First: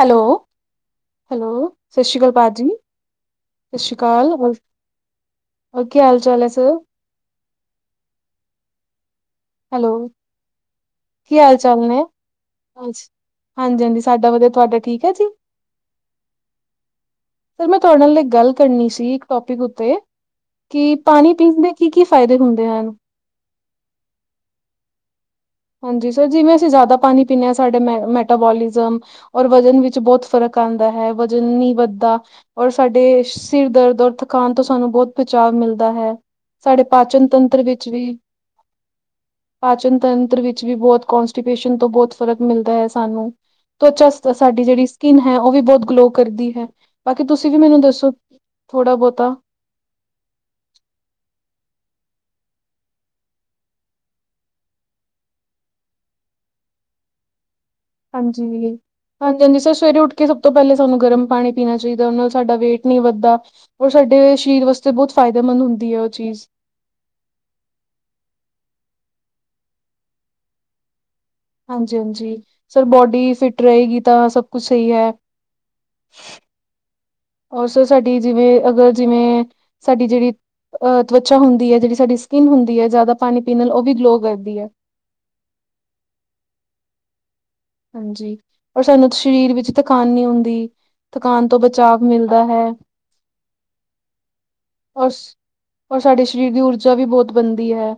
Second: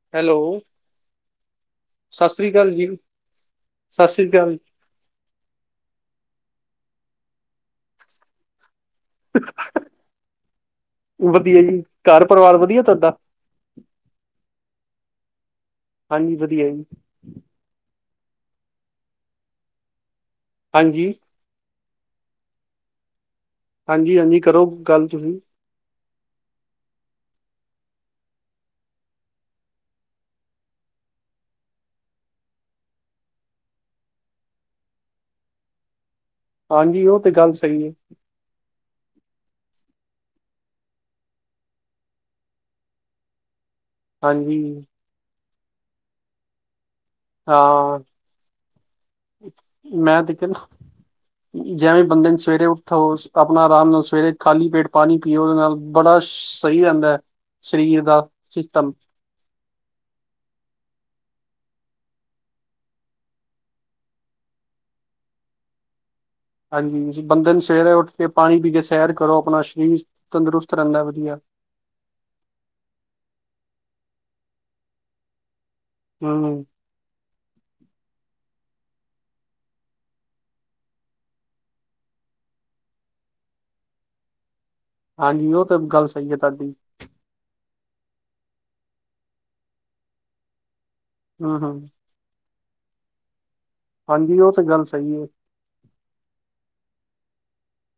Hello, hello ਸਤਿ ਸ਼੍ਰੀ ਅਕਾਲ ਭਾਜੀ ਸਤਿ ਸ਼੍ਰੀ ਸਤਿ ਸ੍ਰੀ ਅਕਾਲ ਹੋਰ, ਹੋਰ ਕੀ ਹਾਲ ਚਾਲ ਹੈ ਸਰ ਹੈਲੋ, ਕੀ ਹਾਲ ਵਧੀਆ ਜੀ, ਚਾਲ ਨੇ ਘਰ ਪਰਿਵਾਰ ਵਧੀਆ ਹਾਂਜੀ ਤੁਹਾਡਾ? -ਹਾਂਜੀ ਸਾਡਾ ਵਦੀਆ, ਤੁਹਾਡਾ ਠੀਕ ਏ ਜੀ ਹਾਂਜੀ ਵਧੀਆ ਜੀ ਸਰ ਮੈਂ ਤੁਹਾਡੇ ਨਾਲ ਇਕ ਗੱਲ ਕਰਨੀ ਸੀ ਇੱਕ ਟੋਪਿਕ ਉੱਤੇ ਕਿ ਹਾਂਜੀ। ਪਾਣੀ ਪੀਣ ਦੇ ਕੀ-ਕੀ ਫਾਇਦੇ ਹੁੰਦੇ ਹਨ? ਹਾਂਜੀ-ਹਾਂਜੀ ਕਰੋ ਗੱਲ ਤੁਹੀ ਹਾਂਜੀ ਸਰ, ਜਿਵੇਂ ਅਸੀਂ ਜ਼ਿਆਦਾ ਪਾਣੀ ਪੀਂਣੇ ਆਂ ਸਾਡੇ ਮ ਮੈਟਾਬੋਲਿਜ਼ਮ ਔਰ ਵਜ਼ਨ ਵਿੱਚ ਬਹੁਤ ਫ਼ਰਕ ਆਂਦਾ ਹੈ, ਵਜ਼ਨ ਨੀਂ ਵੱਧਦਾ। ਔਰ ਸਾਡੇ ਸਿਰ ਦਰਦ ਔਰ ਥਕਾਨ ਤੋਂ ਸਾਨੂੰ ਬਹੁਤ ਬਚਾਵ ਮਿਲਦਾ ਹੈ। ਸਾਡੇ ਹਾਂਜੀ ਉਹ ਪਾਚਨ ਤੇ ਗੱਲ ਤੰਤਰ ਸਹੀ ਵਿੱਚ ਹੈ, ਵੀ, ਪਾਚਨ ਤੰਤ ਵਿੱਚ ਵੀ ਬਹੁਤ ਕੋਂਸਟੀਪੇਸ਼ਨ ਤੋਂ ਬੋਤ ਫ਼ਰਕ ਮਿਲਦਾ ਐ ਸਾਨੂੰ ਤਵਚਾ ਸ ਹਾਂਜੀ, ਸਾਡੀ ਜੇੜੀ ਸਕਿੰਨ ਹੈ ਉਹ ਵੀ ਬਹੁਤ ਗਲੋ ਕਰਦੀ ਹੈ, ਬਾਕੀ ਤੁਸੀਂ ਵੀ ਮੈਨੂੰ ਹਾਂ। ਦੱਸੋ ਥੋੜ੍ਹਾ ਬੋਤਾ ਮੈਂ ਤੇ ਕਿ ਜਿਵੇਂ ਬੰਦੇ ਨੇ ਸਵੇਰੇ ਉੱਠੋ ਆਪਣਾ ਰਾਮ ਨਾਲ ਸਵੇਰੇ ਖਾਲੀ ਪੇਟ ਪਾਣੀ ਪੀਓ ਓਦੇ ਨਾਲ ਬੜਾ ਸ਼ ਸਈ ਰੈਂਦਾ। ਹਾਂਜੀ। ਹਾਂਜੀ, ਹਾਂਜੀ ਸਰ ਸਵੇਰੇ ਉੱਠ ਕੇ ਸਭ ਤੋਂ ਪੈਲੇ ਸਾਨੂੰ ਗਰਮ ਪਾਣੀ ਪੀਣਾ ਚਾਈਦਾ ਓਨਾਂ ਨਾ ਸਾਡਾ ਵੇਟ ਨਈਂ ਵਧਦਾ। ਔਰ ਸਾਡੇ ਸਰੀਰ ਵਾਸਤੇ ਬੋਤ ਫਾਇਦੇਮੰਦ ਹੁੰਦੀ ਐ ਓ ਚੀਜ਼। ਹਾਂਜੀ ਜੀ ਬੰਦੇ ਨੂੰ ਸਵੇਰੇ ਉੱਠ ਕੇ ਪਾਣੀ ਪੀ ਕੇ ਸੈਰ ਕਰੋ ਆਪਣਾ, ਸਰੀਰ ਤੰਦਰੁਸਤ ਰੈਂਦਾ ਵਧੀਆ। ਹਾਂਜੀ ਹਾਂਜੀ, ਸਰ ਬੋਡੀ ਫਿਟ ਰਏਗੀ ਤਾਂ ਸਭ ਕੁਛ ਸਈ ਐ। ਹਣ ਔਰ ਸਰ ਸਾਡੀ ਜਿਵੇਂ, ਅਗਰ ਜਿਵੇਂ ਸਾਡੀ ਜੇੜੀ ਅਹ ਤਵਚਾ ਹੁੰਦੀ ਐ ਜੇੜੀ ਸਾਡੀ ਸਕਿੰਨ ਹੁੰਦੀ ਐ, ਜ਼ਿਆਦਾ ਪਾਣੀ ਪੀਣ ਨਾਲ ਉਹ ਵੀ ਗਲੋ ਕਰਦੀ ਐ। ਹਾਂਜੀ ਉਹ ਕਿਉਂ ਗੱਲ ਸੁਣਨਗੇ ਤਾਡੀ। ਹਾਂਜੀ ਪਰ ਸਾਨੂੰ ਸਰੀਰ ਵਿੱਚ ਥਕਾਨ ਨ੍ਹੀਂ ਹੁੰਦੀ, ਥਕਾਨ ਹੂੰ, ਤੋਂ ਹੂੰ। ਬਚਾਅ ਮਿਲਦਾ ਹੈ। ਹਾਂਜੀ ਓ ਤੇ ਗੱਲ ਔਰ ਸਈ ਏ। ਔਰ ਸਾਡੇ ਸਰੀਰ ਦੀ ਊਰਜਾ ਵੀ ਬੋਤ ਬਣਦੀ ਐ।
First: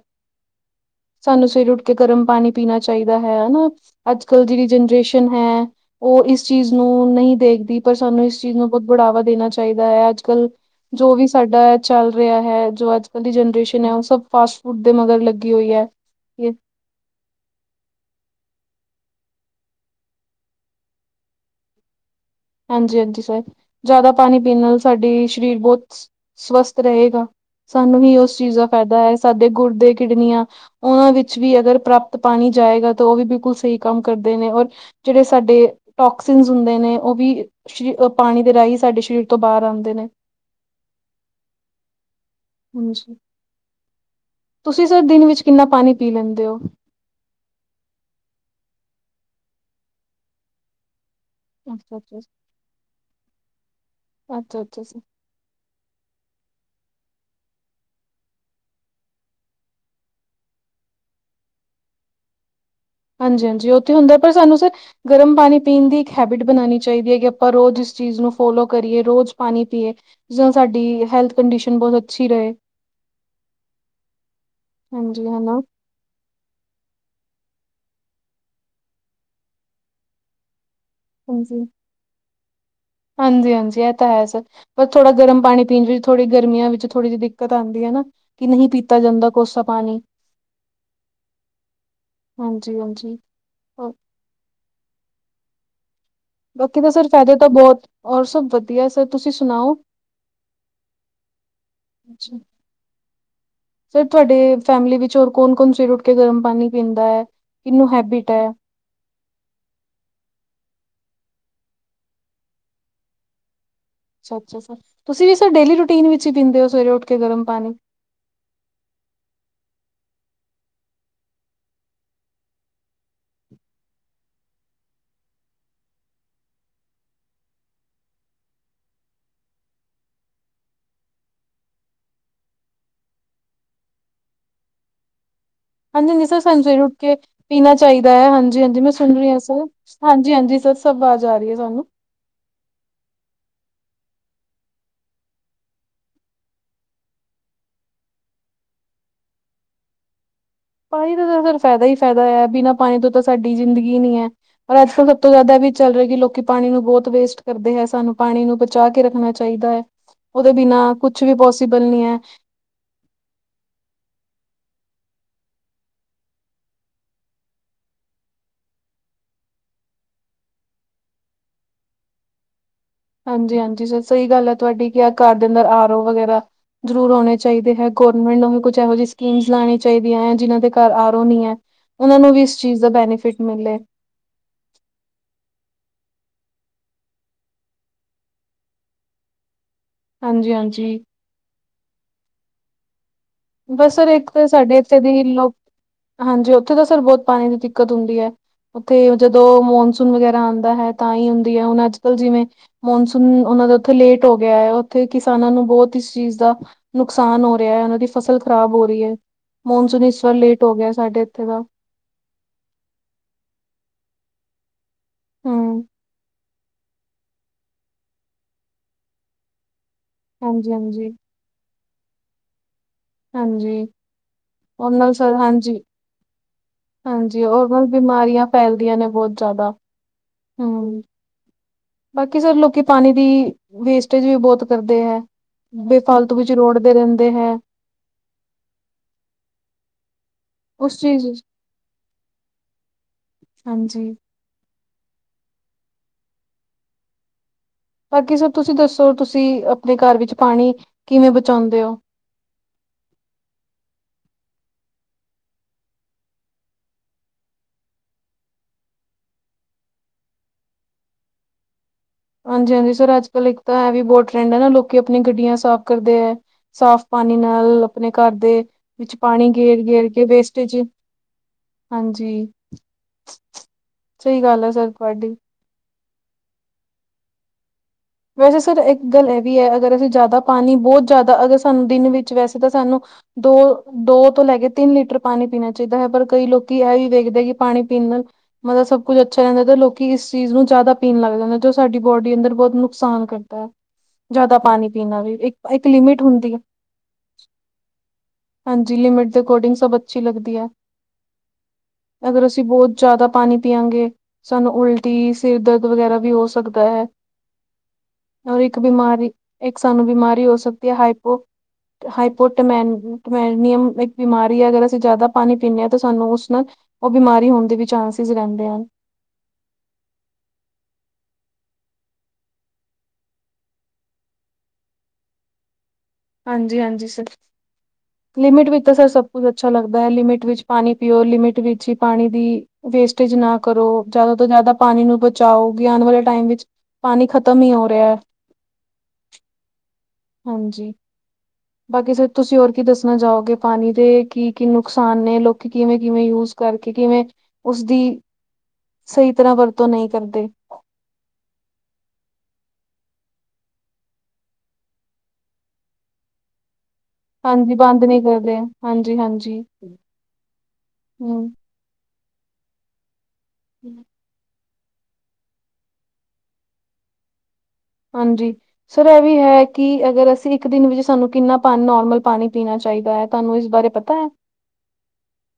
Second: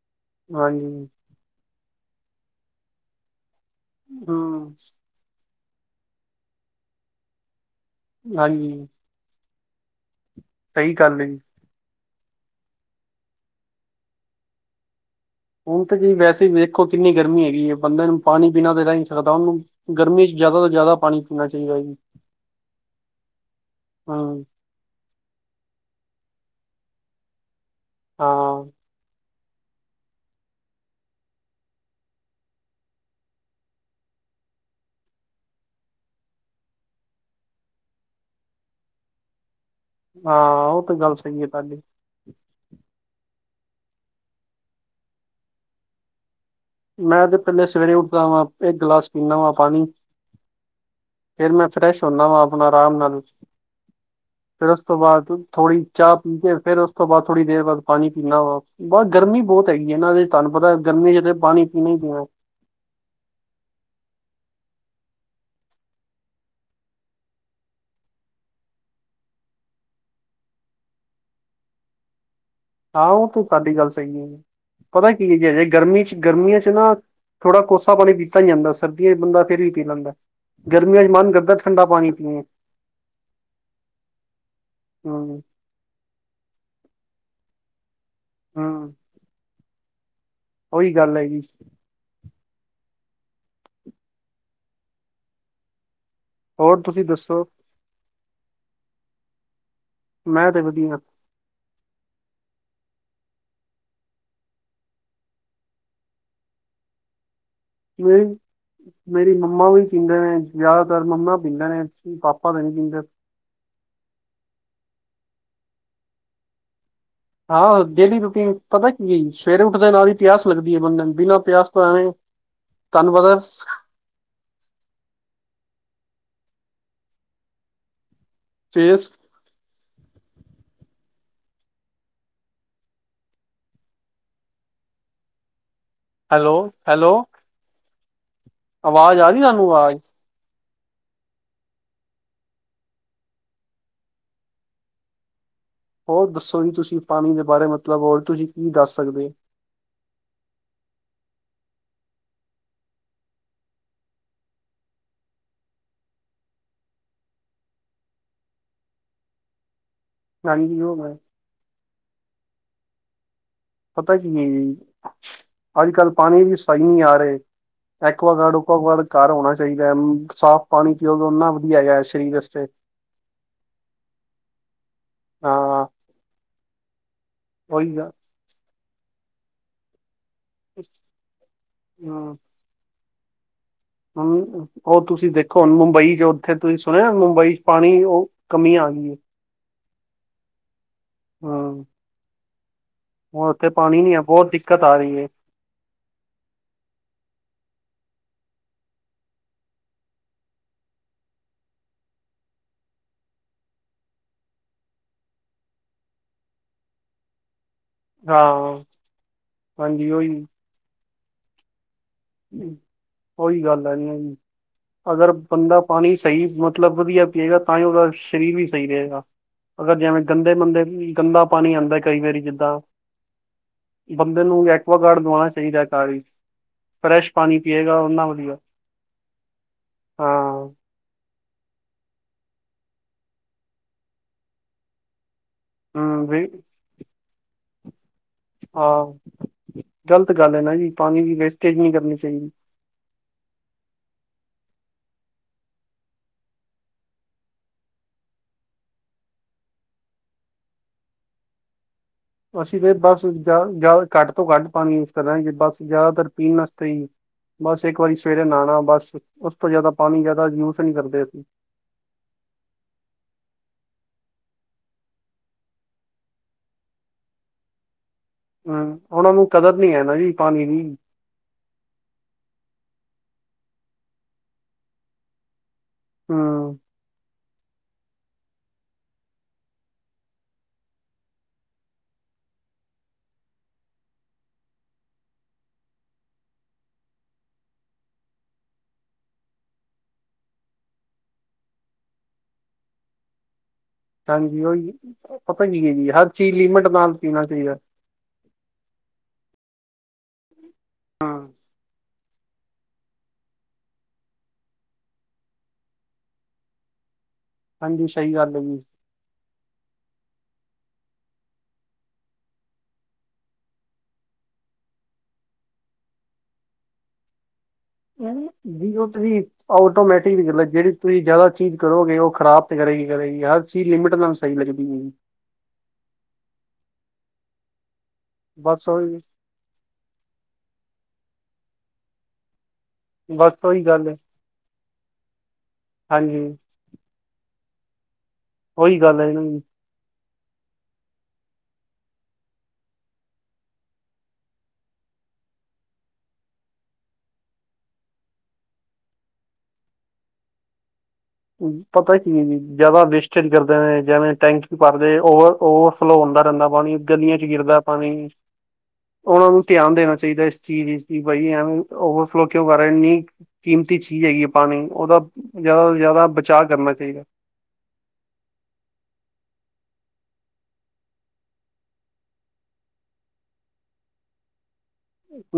ਹਾਂਜੀ। ਸਾਨੂੰ ਸਵੇਰੇ ਉੱਠ ਕੇ ਗਰਮ ਪਾਣੀ ਪੀਣਾ ਚਾਈਦਾ ਹੈ, ਹਨਾਂ। ਅੱਜ-ਕਲ ਜੇੜੀ ਹਮ ਜਨਰੇਸ਼ ਨ ਹੈ ਉਹ ਇਸ ਚੀਜ਼ ਨੂੰ ਨਹੀਂ ਦੇਖਦੀ ਪਰ ਸਾਨੂੰ ਇਸ ਚੀਜ਼ ਨੂੰ ਬਤ ਹਾਂਜੀ ਬੜਾਵਾ ਦੇਣਾ ਚਾਈ ਚਾਈਦਾ ਐ ਅੱਜ-ਕਲ ਸਹੀ ਜੋ ਗੱਲ ਹੈ ਵੀ ਜੀ ਸਾਡਾ ਚੱਲ ਰਿਹਾ ਹੈ, ਜੋ ਅੱਜ-ਕਲ ਦੀ ਜਨਰੇਸ਼ਨ ਹੈ ਉਹ ਸਭ ਫਾਸਟ ਫੂਡ ਦੇ ਮਗਰ ਲੱਗ ਹੁਣ ਤਾਂ ਜੀ ਵੈਸੇ ਵੀ ਵੇਖੋ ਕਿੰਨੀ ਗਰਮੀ ਹੈਗੀ ਏ, ਬੰਦੇ ਨੂੰ ਪਾਣੀ ਬਿਨਾਂ ਤੇ ਰੈ ਈ ਨੀ ਸਕਦਾ। ਓਨੂੰ ਗਰਮੀ ਚ ਜ਼ਿਆਦਾ ਤੋਂ ਜ਼ਿਆਦਾ ਪਾਣੀ ਪੀਣਾ ਚਾਈਦਾ ਜੀ। ਹਾਂਜੀ-ਹਾਂਜੀ ਸਰ, ਜ਼ਿਆਦਾ ਪਾਣੀ ਹਮ ਪੀਣ ਨਾਲ ਸਾਡੀ ਸ਼ਰੀਰ ਬਹੁਤ ਸ ਸਵਸਥ ਰਹੇਗਾ। ਸਾਨੂੰ ਵੀ ਉਸ ਚੀਜ਼ ਹਾਂ ਦਾ ਫੈਦਾ ਹੈ ਸਾਡੇ ਗੁਰਦੇ, ਕਿਡਨੀਆਂ ਓਨਾਂ ਵਿੱਚ ਵੀ ਅਗਰ ਪ੍ਰਾਪਤ ਪਾਣੀ ਜਾਏਗਾ ਤਾਂ ਓ ਵੀ ਬਿਲਕੁਲ ਸਈ ਕੰਮ ਕਰਦੇ ਨੇ ਔਰ ਜੇੜੇ ਸਾਡੇ ਟੋਕਸਿਨਸ ਹੁੰਦੇ ਨੇ ਓ ਵੀ ਸ਼ਰੀ ਪਾਣੀ ਦੇ ਰਾਹੀਂ ਸਾਡੇ ਸਰੀਰ ਤੋਂ ਬਾਹਰ ਆਂਦੇ ਨੇ। ਹਾਂ, ਓ ਤੇ ਗੱਲ ਸਈ ਐ ਤਾਡੀ। ਹਾਂਜੀ, ਤੁਸੀਂ ਸਰ ਦਿਨ ਵਿੱਚ ਕਿੰਨਾ ਪਾਣੀ ਪੀ ਲੈਂਦੇ ਓ? ਮੈਂ ਤੇ ਪੇਲੇ ਸਵੇਰੇ ਉੱਠਦਾ ਵਾਂ ਇੱਕ ਗਿਲਾਸ ਪੀਂਣਾਂ ਵਾਂ ਪਾਣੀ। ਫਿਰ ਮੈਂ ਫਰੈਸ਼ ਅੱਛਾ-ਅੱਛਾ, ਹੁੰਣਾ ਵਾਂ ਆਪਣਾ ਰਾਮ ਨਾਲ, ਫਿਰ ਉਸ ਅੱਛਾ-ਅੱਛਾ ਸਰ ਤੋਂ ਬਾਅਦ ਥੋੜ੍ਹੀ ਚਾਹ ਪੀ ਕੇ ਫੇਰ ਉਸ ਤੋਂ ਬਾਅਦ ਥੋੜੀ ਦੇਰ ਬਾਅਦ ਪਾਣੀ ਪੀਣਾ ਵਾ। ਬਸ ਗਰਮੀ ਬੋਤ ਹੈਗੀ ਐ ਨਾਲੇ ਤਾਨੂੰ ਪਤਾ ਗਰਮੀ ਚ ਤੇ ਪਾਣੀ ਪੀਣਾ ਈ ਪੀਣਾ। ਹਾਂਜੀ ਹਾਂਜੀ ਓ ਤੇ ਹੁੰਦਾ, ਪਰ ਸਾਨੂੰ ਸਰ ਗਰਮ ਪਾਣੀ ਪੀਣ ਦੀ ਇੱਕ ਹੈਬਿਟ ਬਣਾਣੀ ਚਾਈਦੀ ਐ ਕਿ ਆਪਾਂ ਰੋਜ਼ ਇਸ ਚੀਜ਼ ਨੂੰ ਫੋਲੋ ਕਰੀਏ, ਰੋਜ਼ ਪਾਣੀ ਪੀਏ। ਜੋ ਸਾਡੀ ਹੈਲਥ ਕੰਡੀਸ਼ਨ ਬਹੁਤ ਅੱਛੀ ਰਏ। ਆਓ ਤਾ ਸਾਡੀ ਗੱਲ ਸਈ ਐ, ਪਤਾ ਹਾਂਜੀ ਕੀ ਹਨਾ। ਐ ਗਰਮੀ ਗਰਮੀਆਂ ਚ ਨਾ, ਥੋੜਾ ਕੋਸਾ ਪਾਣੀ ਪੀਤਾ ਨੀ ਜਾਂਦਾ ਸਰਦੀਆਂ ਚ ਬੰਦਾ ਫੇਰ ਵੀ ਪੀ ਲੈਂਦਾ। ਗਰਮੀਆਂ ਚ ਮਨ ਕਰਦਾ ਠੰਡਾ ਪਾਣੀ ਪੀਣ ਹਾਂਜੀ ਹਾਂਜੀ ਇਹ ਤਾਂ ਹੈ, ਸਰ ਬਸ ਥੋੜਾ ਹਮ ਗਰਮ ਪਾਣੀ। ਪੀਣ ਥੋੜ੍ਹੀ ਗਰਮੀਆਂ ਵਿੱਚ ਥੋੜ੍ਹੀ ਜਿਹੀ ਦਿੱਕਤ ਆਂਦੀ ਐ ਨਾ ਕਿ ਨਹੀਂ ਪੀਤਾ ਜਾਂਦਾ ਕੋਸਾ ਪਾਣੀ। ਉਈ ਗੱਲ ਐ ਜੀ। ਹਾਂਜੀ ਹਾਂਜੀ, ਬਾਕੀ ਹੋਰ ਤਾਂ ਤੁਸੀਂ ਸਰ ਫ਼ਾਇਦੇ ਦੱਸੋ ਤਾਂ ਬੋਤ, ਔਰ ਸਭ ਵਧੀਆ ਸਰ ਤੁਸੀਂ ਸੁਣਾਓ? ਮੈਂ ਤੇ ਵਧੀਆ, ਅੱਛਾ, ਸਰ ਤੁਹਾਡੇ ਫੈਮਿਲੀ ਵਿੱਚ ਹੋਰ ਕੌਣ ਕੌਣ ਸਵੇਰ ਉੱਠ ਕੇ ਗਰਮ ਪਾਣੀ ਪੀਂਦਾ ਐ? [inaudible] ਮੇਰੀ ਮੰਮਾ ਵੀ ਪੀਂਦੇ ਨੇ ਜ਼ਿਆਦਾਤਰ ਮੰਮਾ ਪੀਂਦੇ ਨੇ ਪਾਪਾ ਤਾਂ ਨੀ ਪੀਂਦੇ। ਅੱਛਾ ਅੱਛਾ, ਤੁਸੀਂ ਸਰ ਵੀ ਡੇਲੀ ਰੂਟੀਨ ਵਿੱਚ ਈ ਪੀਦੇ ਔ ਸਵੇਰੇ ਉੱਠ ਕੇ ਗਰਮ ਪਾਣੀ ਹਾਂ ਡੇਲੀ ਰੂਟੀਨ ਪਤਾ ਕੀ ਸਵੇਰੇ ਉੱਠਦੇ ਨਾਲ ਦੀ ਪਿਆਸ ਲੱਗਦੀ ਐ ਬੰਦੇ ਨੂੰ ਬਿਨਾਂ ਪਿਆਸ ਤਾਂ ਐਵੇਂ ਤੁਹਨੂੰ ਪਤਾ ਸ ਟੇਸਟ ਹਾਂਜੀ-ਹਾਂਜੀ ਸਰ ਹੈਲੋ ਸਾਨੂੰ ਸਵੇਰ ਉੱਠ ਹੈਲੋ ਕੇ ਪੀਣਾ ਚਾਹੀਦਾ ਐ ਹਾਂਜੀ ਹਾਂਜੀ ਮੈਂ ਸੁਣ ਆਵਾਜ਼ ਰੀ ਆ ਰਹੀ ਸਰ ਤੁਹਾਨੂੰ ਆਵਾਜ਼ ਹਾਂਜੀ ਹਾਂਜੀ ਸਰ ਸਭ ਵਾਜ਼ ਆ ਰੀ ਐ ਸਾਨੂੰ ਹੋਰ ਦੱਸੋ ਜੀ ਤੁਸੀਂ ਪਾਣੀ ਦੇ ਬਾਰੇ ਮਤਲਬ ਹੋਰ ਤੁਸੀਂ ਕੀ ਦੱਸ ਸਕਦੇ ਔ? ਪਾਣੀ ਦਾ ਤਾਂ ਸਾਨੂੰ ਫਾਇਦਾ ਈ ਫਾਇਦਾ ਐ ਬਿਨਾਂ ਪਾਣੀ ਤੋਂ ਤਾਂ ਸਾਡੀ ਜ਼ਿੰਦਗੀ ਨੀ ਐ। ਪਰ ਅੱਜ ਕੱਲ੍ਹ ਸਭ ਤੋਂ ਜ਼ਿਆਦਾ ਵੀ ਚੱਲ ਰਹੇ ਕਿ ਲੋਕੀ ਪਾਣੀ ਨੂੰ ਬਹੁਤ ਵੇਸਟ ਕਰਦੇ ਐ ਸਾਨੂੰ ਪਾਣੀ ਨੂੰ ਬਚਾ ਕੇ ਰੱਖਣਾ ਚਾਹੀਦਾ ਐ। ਉਹਦੇ ਪਾਣੀ ਕੀ ਬਿਨਾਂ ਹੋ ਗਿਆ ਕੁਛ ਵੀ ਪੋਸੀਬਲ ਨੀ ਐ। ਪਤਾ ਕੀ ਐ ਜੀ, ਅੱਜ-ਕੱਲ ਪਾਣੀ ਵੀ ਸਹੀ ਨੀ ਆ ਰੇ। ਐਕੁਆਗਾਰਡ ਓਕੁਆਗਾਰਡ ਘਰ ਹੋਣਾ ਚਾਹੀਦਾ ਸਾਫ਼ ਪਾਣੀ ਪੀਓ ਓੰਨਾ ਵਧੀਆ ਹੈਗਾ ਸਰੀਰ ਵਾਸਤੇ ਹਾਂਜੀ ਹਾਂਜੀ ਸਰ ਸਹੀ ਗੱਲ ਐ ਤੁਹਾਡੀ ਕਿ ਆ ਘਰ ਦੇ ਅੰਦਰ ਹਾਂ ਆਰੋ ਵਗੈਰਾ ਜ਼ਰੂਰ ਆਉਣੇ ਚਾਹੀਦੇ ਐ ਉਹੀ ਗ ਗੌਰਰਮੈਂਟ ਨੂੰ ਵੀ ਕੁੱਝ ਇਹੋ ਜਿਹੀ ਸਕੀਮਜ਼ ਲੈਣੀ ਚਾਹੀਦੀਆਂ ਐ ਜਿਨ੍ਹਾਂ ਦੇ ਘਰ ਆਰੋ ਨੀ ਐ, ਉਹਨਾਂ ਨੂੰ ਵੀ ਇਸ ਚੀਜ਼ ਦਾ ਬੈਨੀਫਿਟ ਮਿਲੇ। ਹਾਂ, ਉਹ ਤੁਸੀਂ ਦੇਖੋ ਹੁਣ ਮੁੰਬਈ ਚ ਉੱਥੇ ਤੁਸੀਂ ਸੁਣਿਆ ਮੁੰਬਈ ਚ ਪਾਣੀ ਉਹ ਕਮੀ ਆ ਗਈਆ। ਹਾਂਜੀ-ਹਾਂਜੀ, ਹਾਂ, ਬਸ ਸਰ ਇੱਕ ਤਾਂ ਸਾਡੇ ਇੱਥੇ ਦੀ ਈ ਹੈ ਹਾਂਜੀ ਉੱਥੇ ਤਾਂ ਸਰ ਬੋਤ ਪਾਣੀ ਦੀ ਦਿੱਕਤ ਹੁੰਦੀ ਐ। ਉੱਥੇ ਜਦੋਂ ਮੌਨਸੂਨ ਵਗੈਰਾ ਆਦਾ ਹੈ ਤਾਂ ਈ ਹੁੰਦੀ ਐ ਹੁਣ ਅੱਜ ਕੱਲ੍ਹ ਜਿਵੇਂ ਮੌਨਸੂਨ ਉਹਨਾਂ ਦਾ ਉੱਥੇ ਲੇਟ ਹੋ ਗਿਆ ਐ ਉੱਥੇ ਕਿਸਾਨਾਂ ਨੂੰ ਬੋਤ ਇਸ ਚੀਜ਼ ਦਾ, ਨੁਕਸਾਨ ਹੋ ਰਿਆ ਉਹਨਾਂ ਦੀ ਫਸਲ ਖ਼ਰਾਬ ਹਾਂ ਹੋ ਰੀ ਐ ਮੌਨਸੂਨ ਹਾਂਜੀ ਇਸ ਉਹੀ ਵਾਰ ਲੇਟ ਹੋ ਗਿਆ ਸਾਡੇ ਇੱਥੇ ਦਾ ਉਹੀ ਗੱਲ ਐ ਨੀ ਅਗਰ ਬੰਦਾ ਹੂੰ, ਪਾਣੀ ਸਹੀ ਮਤ ਮਤਲਬ ਵਧੀਆ ਪੀਏਗਾ ਤਾਂਈ ਉਹਦਾ ਸਰੀਰ ਵੀ ਸਹੀ ਰਹੇਗਾ ਅਗਰ ਜਿਵੇਂ ਗੰਦੇ ਮੰੰਦੇ ਹਾਂਜੀ-ਹਾਂਜੀ, ਗੰਦਾ ਪਾਣੀ ਆਦਾ ਕਈ ਵਾਰੀ ਜਿੱਦਾਂ, ਹਾਂਜੀ ਬੰਦੇ ਨੂੰ ਉਹਦੇ ਨਾਲ ਐਕੁਆਗਾਰਡ ਸਰ ਲਵਾਣਾ ਹਾਂਜੀ, ਚਾਹੀਦਾ ਤਾ ਵੀ ਹਾਂਜੀ ਔਦੋ ਬਿਮਾਰੀਆਂ ਵਧੀਆ ਫੈਲਦੀਆਂ ਨੇ ਬਹੁਤ ਜ਼ਿਆਦਾ ਹਾਂ ਬਾਕੀ ਸਰ ਲੋਕੀ ਪਾਣੀ ਦੀ ਵੇਸਟੇਜ ਵੀ ਬਹੁਤ ਕਰਦੇ ਐ ਹਮ ਬੇਫਾਲਤੂ ਵੀ ਵਿੱਚ ਰੋਡ [inaudible] ਹਾਂ, ਗ਼ਲਤ ਗੱਲ ਐ ਨਾ ਜੀ ਉਸ ਪਾਣੀ ਚੀਜ਼ ਦੀ ਵੇਸਟੇਜ ਨੀ ਕਰਨੀ ਚਾਹੀਦੀ। ਹਾਂਜੀ। ਬਾਕੀ ਸਰ ਤੁਸੀਂ ਦੱਸੋ, ਤੁਸੀਂ ਆਪਣੇ ਘਰ ਵਿੱਚ ਪਾਣੀ ਕਿਵੇਂ ਬਚਾਉਂਦੇ ਹੋ? ਅਸੀਂ ਤੇ ਬਸ ਘੱਟ ਤੋਂ ਘੱਟ ਪਾਣੀ ਯੂਜ ਕਰਾਂਗੇ, ਬਸ ਜ਼ਿਆਦਾਤਰ ਪੀਣ ਵਾਸਤੇ ਹੀ ਬਸ ਇੱਕ ਵਾਰੀ ਸਵੇਰੇ ਨਹਾਉਣਾ ਬਸ, ਉਸ ਤੋਂ ਜ਼ਿਆਦਾ ਪਾਣੀ ਜ਼ਿਆਦਾ ਯੂਜ ਨਹੀਂ ਕਰਦੇ ਅਸੀਂ। ਹਾਂਜੀ ਹਾਂਜੀ, ਸਰ ਅੱਜ ਕਲ ਇੱਕ ਤਾਂ ਇਹ ਵੀ ਬਹੁਤ ਟਰੈਂਡ ਹੈ ਨਾ, ਲੋਕੀ ਆਪਣੀ ਗੱਡੀਆਂ ਸਾਫ਼ ਕਰਦੇ ਹੈ। ਸਾਫ਼ ਪਾਣੀ ਨਾਲ ਆਪਣੇ ਘਰ ਦੇ, ਹਮ ਵਿੱਚ ਉਹਨਾਂ ਨੂੰ ਪਾਣੀ ਕਦਰ ਨੀ ਹੈ ਗੇਰ-ਗੇਰ ਨਾ ਕੇ ਜੀ ਪਾਣੀ ਵੇਸਟੇਜ ਦੀ ਹਾਂਜੀ, ਸਹੀ ਗੱਲ ਹੈ, ਸਰ ਤੁਹਾਡੀ ਹਮ। ਵੈਸੇ ਸਰ ਇੱਕ ਗੱਲ ਇਹ ਵੀ ਹੈ, ਅਗਰ ਅਸੀਂ ਜ਼ਿਆਦਾ ਪਾਣੀ ਬਹੁਤ ਜ਼ਿਆਦਾ, ਅਗਰ ਸਾਨੂੰ ਦਿਨ ਵਿੱਚ ਵੈਸੇ ਤਾਂ ਸਾਨੂੰ ਦੋ, ਦੋ ਤੋਂ ਲੈ ਕੇ ਤਿੰਨ ਲੀਟਰ ਪਾਣੀ ਪੀਣਾ ਚਾਹੀਦਾ ਹੈ, ਪਰ ਕਈ ਲੋਕੀ ਇਹ ਵੀ ਵੇਖਦੇ, ਕਿ ਪਾਣੀ ਪੀਣ ਨਾਲ ਮਤਲਬ ਸਭ ਕੁੱਝ ਅੱਛਾ ਰਹਿੰਦਾ, ਤੇ ਲੋਕੀ ਇਸ ਚੀਜ਼ ਨੂੰ ਜ਼ਿਆਦਾ ਪੀਣ ਲੱਗਦਾਦੇ, ਜੋ ਸਾਡੀ ਬੋਡੀ ਅੰਦਰ ਬਹੁਤ ਨੁਕਸਾਨ ਕਰਦਾ ਹੈ। ਜਿਆਦਾ ਹਾਂਜੀ ਪਾਣੀ ਉਹੀ ਪੀਣਾ ਵੀ, ਪਤਾ ਇੱਕ- ਕੀ ਇੱਕ ਹੈ ਜੀ ਲਿਮਿਟ ਹਰ ਹੁੰਦੀ ਚੀਜ਼ ਹੈ। ਲਿਮਿਟ ਨਾਲ ਪੀਣਾ ਚਾਹੀਦਾ ਹਾਂਜੀ, ਲਿਮਿਟ ਦੇ ਅਕੋਰਡਿੰਗ ਸਭ ਅੱਛੀ ਲੱਗਦੀ ਹੈ। ਅਗਰ, ਅਸੀਂ ਬਹੁਤ ਜ਼ਿਆਦਾ ਪਾਣੀ ਪੀਆਂਗੇ ਸਾਨੂੰ ਉਲਟੀ, ਸਿਰ ਦਰਦ ਵਗੈਰਾ ਵੀ ਹੋ ਸਕਦਾ ਹੈ। ਹਾਂਜੀ, ਸਹੀ ਗੱ ਔਰ ਇੱਕ ਬਿਮਾਰੀ, ਇੱਕ ਸਾਨੂੰ ਬਿਮਾਰੀ ਹੋ ਸਕਦੀ ਹੈ, ਹਾਈਪੋ ਹਾਈਪੋਟਮਮੈਨੀਅਮ ਇੱਕ ਬਿਮਾਰੀ ਹੈ, ਅਗਰ ਅਸੀਂ ਜ਼ਿਆਦਾ ਪਾਣੀ ਪੀਂਦੇ ਹਾਂ ਤਾਂ ਸਾਨੂੰ ਉਸ ਨਾਲ ਉਹ ਬਿਮਾਰੀ ਹੋਣ ਦੀ ਵੀ ਚਾਂਸਿਸ ਯ, ਰਹਿੰਦੇ ਹਨ। ਦੀ ਗੋਟਰੀ ਆਟੋਮੈਟਿਕ ਦੀ ਗੱਲ ਏ, ਜਿਹੜੀ ਤੁਸੀਂ ਜ਼ਿਆਦਾ ਚੀਜ਼ ਕਰੋਗੇ, ਉਹ ਖਰਾਬ ਤੇ ਕਰੇਗੀ- ਕਰੇਗੀ, ਹਰ ਚੀਜ਼ ਲਿਮਿਟ ਨਾਲ ਸਹੀ ਲੱਗਦੀ ਹੈ ਜੀ। ਹਾਂਜੀ ਹਾਂਜੀ ਸਰ, ਲਿਮਿਟ ਵਿੱਚ ਬਸ ਤਾਂ ਸਰ ਉਹੀ ਸਭ ਕੁਤ ਅੱਛਾ ਲੱਗਦਾ ਹੈ, ਲਿਮਿਟ ਵਿੱਚ ਪਾਣੀ ਪੀਓ, ਲਿਮਿਟ ਵਿੱਚ ਹੀ ਪਾਣੀ ਦੀ ਵੇਸਟੇਜ ਨਾ ਬਸ ਉਹੀ ਕਰੋ, ਗੱਲ ਹੈ ਜ਼ਿਆਦਾ ਤੋਂ ਜ਼ਿਆਦਾ ਪਾਣੀ ਨੂੰ ਬਚਾਓ, ਆਉਣ ਵਾਲੇ ਟਾਈਮ ਹਾਂਜੀ ਵਿੱਚ ਪਾਣੀ ਖ਼ਤਮ ਹੀ ਹੋ ਰਿਹਾ ਹੈ। ਉਹੀ ਗੱਲ ਐ ਜੀ। ਹਾਂਜੀ। ਬਾਕੀ ਸਰ ਤੁਸੀਂ ਹੋਰ ਕੀ ਦੱਸਣਾ ਚਾਹੋਗੇ, ਪਾਣੀ ਦੇ ਕੀ ਕੀ ਨੁਕਸਾਨ ਨੇ, ਲੋਕੀ ਕਿਵੇਂ- ਕਿਵੇਂ ਯੂਜ ਕਰਕੇ, ਕਿਵੇਂ ਉਸਦੀ ਸਹੀ ਤਰ੍ਹਾਂ ਵਰਤੋਂ ਨਹੀਂ ਕਰਦੇ? ਪਤਾ ਕੀ, ਜਿਆਦਾ ਵੇਸਟੇਜ ਕਰਦੇ ਨੇ, ਜਿਵੇਂ ਟੈਂਕ ਭਰਦੇ ਓਵਰ ਫਲੋ ਹੁੰਦਾ ਰਹਿੰਦਾ ਪਾਣੀ ਗਲੀਆਂ 'ਚ ਹਾਂਜੀ ਗਿਰਦਾ ਬੰਦ ਨਹੀਂ ਪਾਣੀ, ਕਰਦੇ ਹਾਂਜੀ ਉਹਨਾਂ ਨੂੰ ਹਾਂਜੀ। ਧਿਆਨ ਦੇਣਾ ਚਾਹੀਦਾ, ਇਸ ਚੀਜ਼ ਦੀ ਬਾਈ ਹੂੰ, ਐਵੇ ਓਵਰਫਲੋ ਕਿਂ ਕਰ ਰਿਹਾ, ਇੰਨੀ ਕੀਮਤੀ ਚੀਜ਼ ਹੈਗੀ ਆ ਪਾਣੀ, ਉਹਦਾ ਜ਼ਿਆਦਾ ਤੋਂ ਜ਼ਿਆਦਾ ਬਚਾਅ ਕਰਨਾ ਚਾਹੀਦਾ। ਹਾਂਜੀ। ਸਰ ਇਹ ਵੀ ਹੈ, ਕਿ ਅਗਰ ਅਸੀਂ ਇੱਕ ਦਿਨ ਵਿੱਚ ਸਾਨੂੰ, ਕਿੰਨਾ ਪਾਣੀ ਨੋਰਮਲ ਪਾਣੀ ਪੀਣਾ ਚਾਹੀਦਾ ਹੈ, ਤੁਹਾਨੂੰ ਇਸ ਬਾਰੇ ਪਤਾ ਹੈ?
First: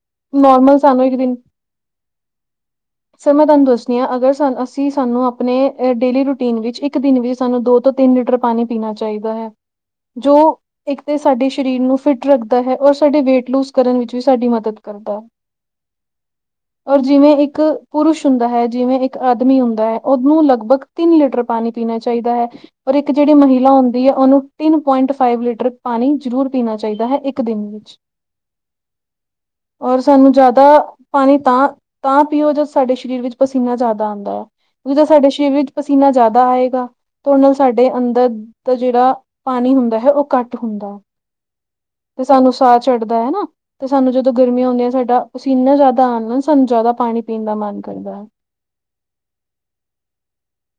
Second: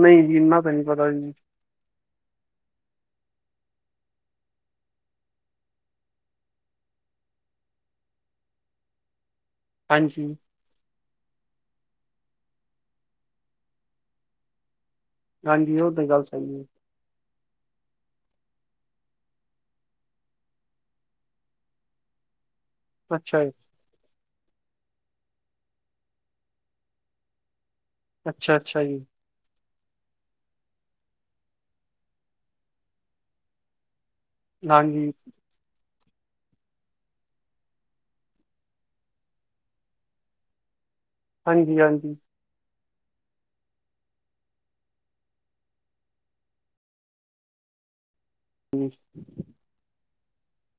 ਨਹੀਂ ਜੀ ਇੰਨਾ ਤਾਂ ਨੋਰਮਲ ਨਹੀਂ ਸਾਨੂੰ ਪਤਾ ਇੱਕ ਜੀ ਦਿਨ ਸਰ ਮੈਂ ਤੁਹਾਨੂੰ ਦੱਸਦੀ ਹਾਂ ਅਗਰ ਅਸੀਂ, ਸਾਨੂੰ ਆਪਣੇ ਡੇਲੀ ਰੂਟੀਨ ਵਿੱਚ ਇੱਕ ਇੱਕ ਦਿਨ ਵੀ, ਸਾਨੂੰ ਦੋ ਤੋਂ ਤਿੰਨ ਲੀਟਰ ਪਾਣੀ ਪੀਣਾ ਚਾਹੀਦਾ ਹੈ, ਹਾਂਜੀ ਜੋ ਇੱਕ ਤਾਂ ਸਾਡੇ ਸਰੀਰ ਨੂੰ ਫਿਟ ਰੱਖਦਾ ਹੈ, ਔਰ ਸਾਡੇ ਵੇਟ ਲੂਜ ਕਰਨ ਵਿੱਚ ਵੀ ਸਾਡੀ ਮਦਦ ਕਰਦਾ ਹੈ। ਹਾਂਜੀ, ਉਹ ਤਾਂ ਗੱਲ ਸਹੀ ਹੈ। ਔਰ ਜਿਵੇਂ ਇੱਕ ਪੁਰਸ਼ ਹੁੰਦਾ ਹੈ, ਜਿਵੇਂ ਇੱਕ ਆਦਮੀ ਹੁੰਦਾ ਹੈ, ਓਨੂੰ ਲਗਭਗ ਤਿੰਨ ਲੀਟਰ ਪਾਣੀ ਪੀਣਾ ਚਾਹੀਦਾ ਹੈ, ਔਰ ਇੱਕ ਜਿਹੜੀ ਅੱਛਾ ਜੀ ਮਹਿਲਾ ਹੁੰਦੀ ਹੈ, ਉਹਨੂੰ ਤਿੰਨ ਪੁਆਇੰਟ ਫਾਈਵ ਲੀਟਰ ਪਾਣੀ ਜ਼ਰੂਰ ਪੀਣਾ ਚਾਈਦਾ ਹੈ, ਇੱਕ ਦਿਨ ਵਿੱਚ ਅੱਛਾ ਅੱਛਾ, ਜੀ। ਔਰ ਸਾਨੂੰ ਜ਼ਿਆਦਾ ਪਾਣੀ ਤਾਂ ਤਾਂ ਪੀਓ ਜਦੋਂ ਸਾਡੇ ਸਰੀਰ ਵਿੱਚ ਪਸੀਨਾ ਜ਼ਿਆਦਾ ਆਉਂਦਾ ਹੈ, ਨਹੀਂ ਤੋਂ ਹਾਂਜੀ ਸਾਡੇ ਸਰੀਰ ਵਿੱਚ ਪਸੀਨਾ ਜ਼ਿਆਦਾ ਆਏਗਾ। ਓਨਾ ਸਾਡੇ ਅੰਦਰ ਦਾ ਜਿਹੜਾ ਪਾਣੀ ਹੁੰਦਾ ਹੈ, ਉਹ ਘੱਟ ਹੁੰਦਾ ਹੈ। ਹਾਂਜੀ ਹਾਂਜੀ। ਤੇ ਸਾਨੂੰ ਸਾਹ ਚੱੜਦਾ ਹੈਾ ਤੇ ਸਾਨੂੰ ਜਦੋਂ ਗਰਮੀਆਂ ਹੁੰਂਦੀਆਂ ਸਾਡਾ ਪਸੀਨਾ ਜ਼ਿਆਦਾ ਆਉਣ ਲ ਸਾਨੂੰ ਜ਼ਿਆਦਾ ਪਾਣੀ ਪੀਣ ਦਾ ਮਨ ਕਰਦਾ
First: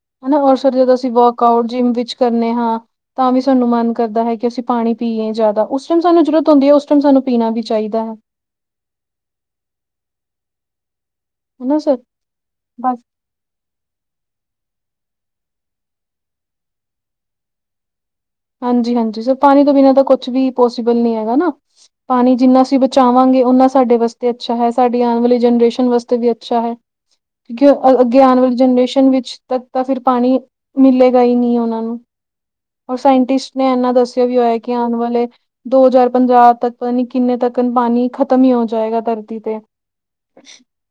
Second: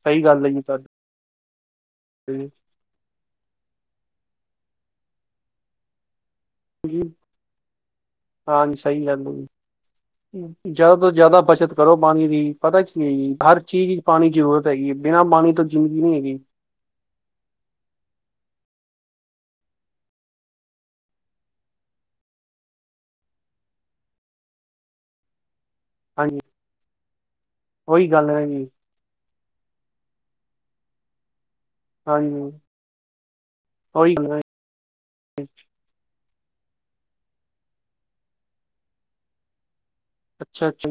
ਹਮ ਹਨਾ ਔਰ ਫ ਜਦੋਂ ਅਸੀਂ ਵਰਕ ਆਊਟ ਜਿੰਮ ਵਿੱਚ ਕਰਨੇ ਹਾਂ ਤਾਂ ਵੀ ਸਾਨੂੰ ਮਨ ਕਰਦਾ ਹੈ ਕਿ ਅਸੀਂ ਪਾਣੀ ਪੀਏ ਜ਼ਿਆਦਾ ਉਸ ਉਸ ਟੈਮ ਸਾਨੂੰ ਜਰੂਰਤ ਹੁੰਦੀ ਉਸ ਟੈਮ ਜੀ ਸਾਨੂੰ ਪੀਣਾ ਵੀ ਚਾਹੀਦਾ ਹੈ ਹਾਂਜੀ ਸਹੀ ਗੱਲ ਜਿਆਦਾ ਤੋਂ ਜਿਆਦਾ ਬਚਤ ਹਨਾ ਕਰੋ ਸਰ ਪਾਣੀ ਦੀ ਪਤਾ ਬਸ ਕੀ ਏ ਜੀ ਹਰ ਚੀਜ਼ ਚਪਾਣੀ ਦੀ ਜ਼ਰੂਰਤ ਹੈਗੀ ਹੈ ਬਿਨਾਂ ਪਾਣੀ ਤੋਂ ਜ਼ਿੰਦਗੀ ਨਹੀਂ ਹੈਗੀ ਹਾਂਜੀ ਹਾਂਜੀ ਸਰ ਪਾਣੀ ਤੋਂ ਬਿਨਾ ਤਾਂ ਕੁਛ ਵੀ ਪੋਸੀਬਲ ਨਹੀਂ ਹੈਗਾ ਨਾ ਪਾਣੀ ਜਿੰਨਾ ਅਸੀਂ ਬਚਾਵਾਂਗੇ ਉਹਨਾ ਸਾਡੇ ਵਾਸਤੇ ਅੱਛਾ ਹੈ ਸਾਡੀ ਆਉਣ ਵਾਲੀ ਜਨਰੇਸ਼ਨ ਵਾਸਤੇ ਵੀ ਹਾਂਜੀ ਅੱਛਾ ਹੈ ਕਿਉਂਕਿ ਉਹੀ ਅੱਗੇ ਗੱਲ ਆਣ ਹੈ ਵਾਲੀ ਜੀ ਜਨਰੇਸ਼ਨ ਵਿੱਚ ਤੱਦ ਤਾਂ ਫਿਰ ਪਾਣੀ ਮਿਲੇਗਾ ਹੀ ਨਹੀਂ ਉਹਨਾਂ ਨੂੰ ਹਾਂਜੀ ਔਰ ਸਾਇੰਟਿਸਟ ਨੇ ਇੰਨਾ ਉਹੀ ਦੱਸਿਆ ਗੱਲ ਵੀ ਹੈ ਹੋਇਆ ਕਿ ਆਉਣ ਵਾਲੇ ਦੋ ਹਜ਼ਾਰ ਪੰਜਾਹ ਤੱਕ ਪਤਾ ਨੀ ਕਿੰਨੇ ਤੱਕ ਪਾਣੀ ਖਤਮ ਹੀ ਹੋ ਜਾਏਗਾ ਧਰਤੀ ਤੇ ਅੱਛਾ ਅੱਛਾ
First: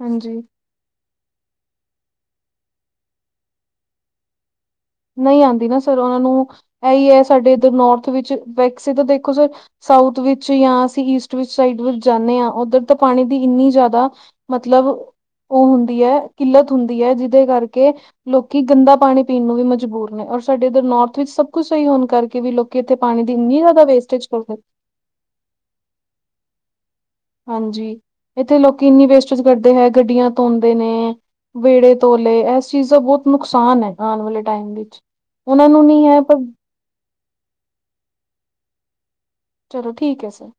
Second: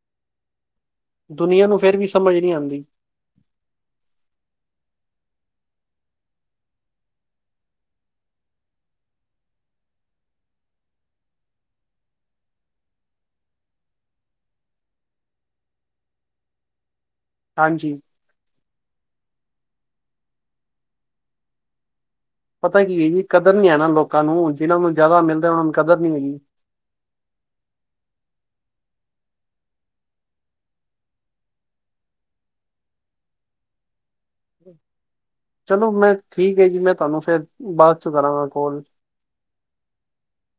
ਹਾਂਜੀ ਦੁਨੀਆਂ ਨੂੰਫੇਿਰ ਵੀ ਸਮਝ ਨੀ ਆਂਦੀ ਨਹੀਂ ਆਂਦੀ ਨਾ ਸਰ ਉਹਨਾਂ ਨੂੰ ਇਹੀ ਹੈ ਸਾਡੇ ਇੱਧਰ ਨੋੌਰਥ ਵਿੱਚ ਵੈਕਸੀ ਤਾਂ ਦੇਖੋ ਸਰ ਸਾਊਥ ਵਿੱਚ ਜਾਂ ਅਸੀਂ ਈਸਟ ਵਿੱਚ ਸਾਈਡ ਵਿੱਚ ਜਾਂਦੇ ਹਾਂ ਉੱਧਰ ਤਾਂ ਪਾਣੀ ਦੀ ਇੰਨੀ ਜ਼ਿਆਦਾ ਮਤਲਬ ਉਹ ਹੁੰਦੀ ਹੈ ਕਿੱਲਤ ਹੁੰਦੀ ਹੈ ਜਿ ਕਰਕੇ ਹਾਂਜੀ ਲੋਕੀ ਗੰਦਾ ਪਾਣੀ ਪੀਣ ਨੂੰ ਵੀ ਮਜਬੂਰ ਨੇ ਔਰ ਸਾਡੇ ਇੱਧਰ ਨੌਰਥ ਵਿੱਚ ਸਭ ਕੁਛ ਸਹੀ ਹੋਣ ਕਰਕੇ ਵੀ ਲੋਕੀ ਪਤਾ ਇੱਥੇ ਕੀ ਹੈ ਪਾਣੀ ਜੀ ਦੀ ਕਦਰ ਇੰਨੀ ਨੀ ਹੈ ਜ਼ਿਆਦਾ ਨਾ ਲੋਕਾਂ ਵੇਸਟੇਜ ਨੂੰ ਕਰਦੇ ਜਿਹਨਾਂ ਨੂੰ ਜ਼ਿਆਦਾ ਮਿਲਦਾ ਓਨੂੰ ਕਦਰ ਨੀ ਹੈਗੀ ਹਾਂਜੀ ਇੱਥੇ ਲੋਕੀ ਇੰਨੀ ਵੇਸਟਜ ਕਰਦੇ ਹੈ ਗੱਡੀਆਂ ਧੋਂਦੇ ਨੇ ਵਿਹੜੇ ਧੋਲੇ ਇਸ ਚੀਜ਼ ਦਾ ਬੋਤ ਨੁਕਸਾਨ ਹੈਗਾ ਆਣ ਵਾਲੇ ਟਾਈਮ ਵਿੱਚ ਉਹਨਾਂ ਨੂੰ ਚਲੋ ਨੀ ਮੈਂ ਪਰ ਠੀਕ ਹੈ ਜੀ ਮੈਂ ਤੁਹਾਨੂੰ ਫੇਰ ਬਾਅਦ ਚ ਕਰਾਂਗਾ ਕੋਲ ਚਲੋ ਠੀਕ ਹੈ ਸਰ